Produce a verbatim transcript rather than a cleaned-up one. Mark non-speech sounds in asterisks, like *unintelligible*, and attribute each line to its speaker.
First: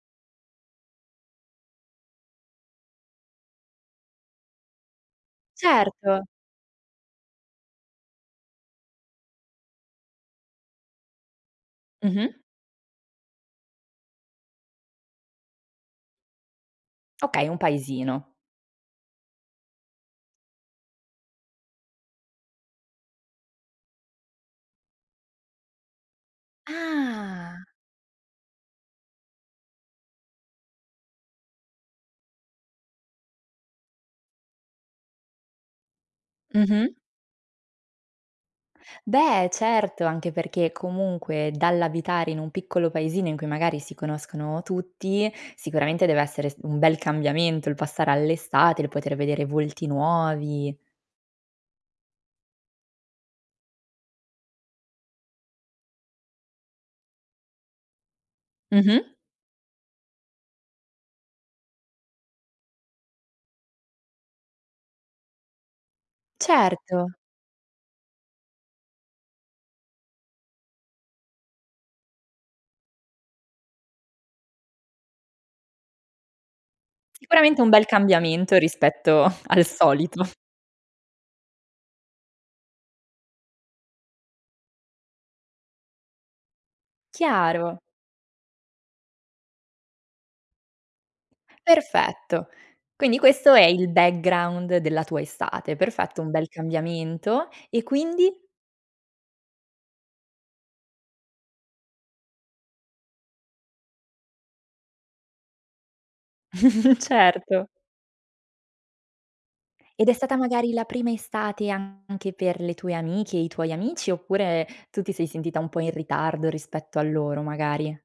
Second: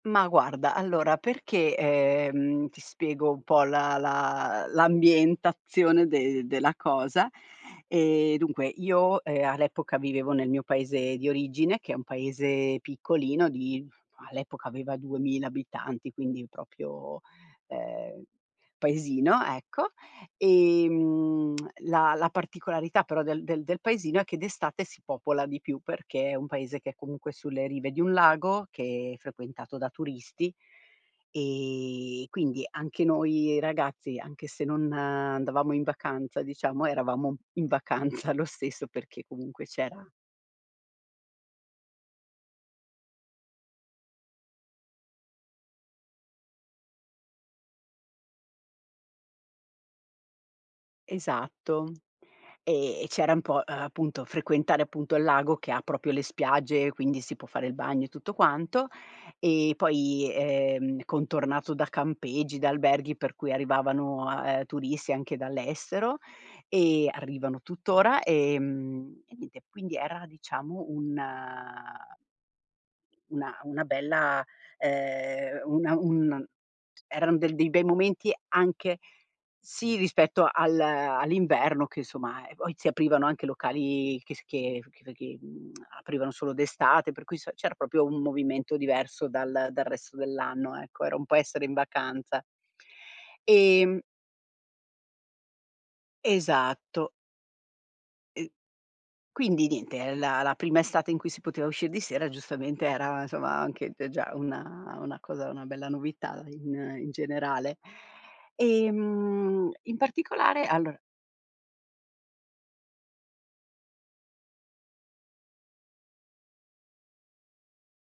Speaker 1: Ma guarda, allora perché, ehm, ti spiego un po' la la l'ambientazione
Speaker 2: Certo.
Speaker 1: de della cosa. Ehm, dunque io, ehm, all'epoca vivevo nel mio paese di origine, che è un
Speaker 2: Mh-mh.
Speaker 1: paese piccolino di all'epoca aveva duemila abitanti, quindi propio,
Speaker 2: Okay, un
Speaker 1: ehm,
Speaker 2: paesino.
Speaker 1: paesino, ecco. Ehm, *smacks lips* la la particolarità però del del del paesino è che d'estate si popola di più perché è un paese che è comunque
Speaker 2: Ah!
Speaker 1: sulle rive di un lago, che frequentato da turisti, ehm, quindi anche noi ragazzi, anche se non andavamo in vacanza diciamo,
Speaker 2: Mh-mh.
Speaker 1: eravamo in vacanza lo stesso, perché
Speaker 2: Beh,
Speaker 1: comunque c'era
Speaker 2: certo, anche perché comunque dall'abitare in un piccolo paesino in cui magari si conoscono tutti, sicuramente deve essere s un bel cambiamento il passare all'estate, il poter vedere volti nuovi.
Speaker 1: Esatto. Ehm, e c'era un po', uhm, appunto frequentare appunto il lago che propio le spiagge, quindi si può fare il bagno e tutto quanto.
Speaker 2: Mh-mh.
Speaker 1: E poi, ehm, contornato da campeggi, da alberghi per cui arrivavano, ehm, turisti anche dall'estero e
Speaker 2: Certo.
Speaker 1: arrivano tutt'ora, ehm, e niente. Quindi era diciamo un una una bella, ehm, una un eran de
Speaker 2: Sicuramente un
Speaker 1: dei bei
Speaker 2: bel
Speaker 1: momenti
Speaker 2: cambiamento
Speaker 1: anche
Speaker 2: rispetto *chuckles* al
Speaker 1: sì
Speaker 2: solito. *chuckles*
Speaker 1: rispetto al all'inverno che insomma, e poi si aprivano anche locali che s che che che, mhmm, aprivano solo d'estate, per cui s c'era
Speaker 2: Chiaro.
Speaker 1: propio un movimento diverso dal dal resto dell'anno, ecco. Era un po' essere in vacanza.
Speaker 2: Perfetto. Quindi questo è il
Speaker 1: Ehm
Speaker 2: background della tua estate. Perfetto, un bel
Speaker 1: Esatto.
Speaker 2: cambiamento. E quindi?
Speaker 1: *unintelligible* Quindi niente, ehm, la la prima estate in cui si poteva uscir di sera, giustamente era insoma, anche t già una una cosa una bella novità in
Speaker 2: *chuckles*
Speaker 1: in
Speaker 2: Certo.
Speaker 1: generale. Ehm, in
Speaker 2: Ed è stata
Speaker 1: particolare,
Speaker 2: magari la
Speaker 1: allora
Speaker 2: prima estate anche per le tue amiche e i tuoi amici oppure, tu ti sei sentita un po' in ritardo rispetto a loro, magari?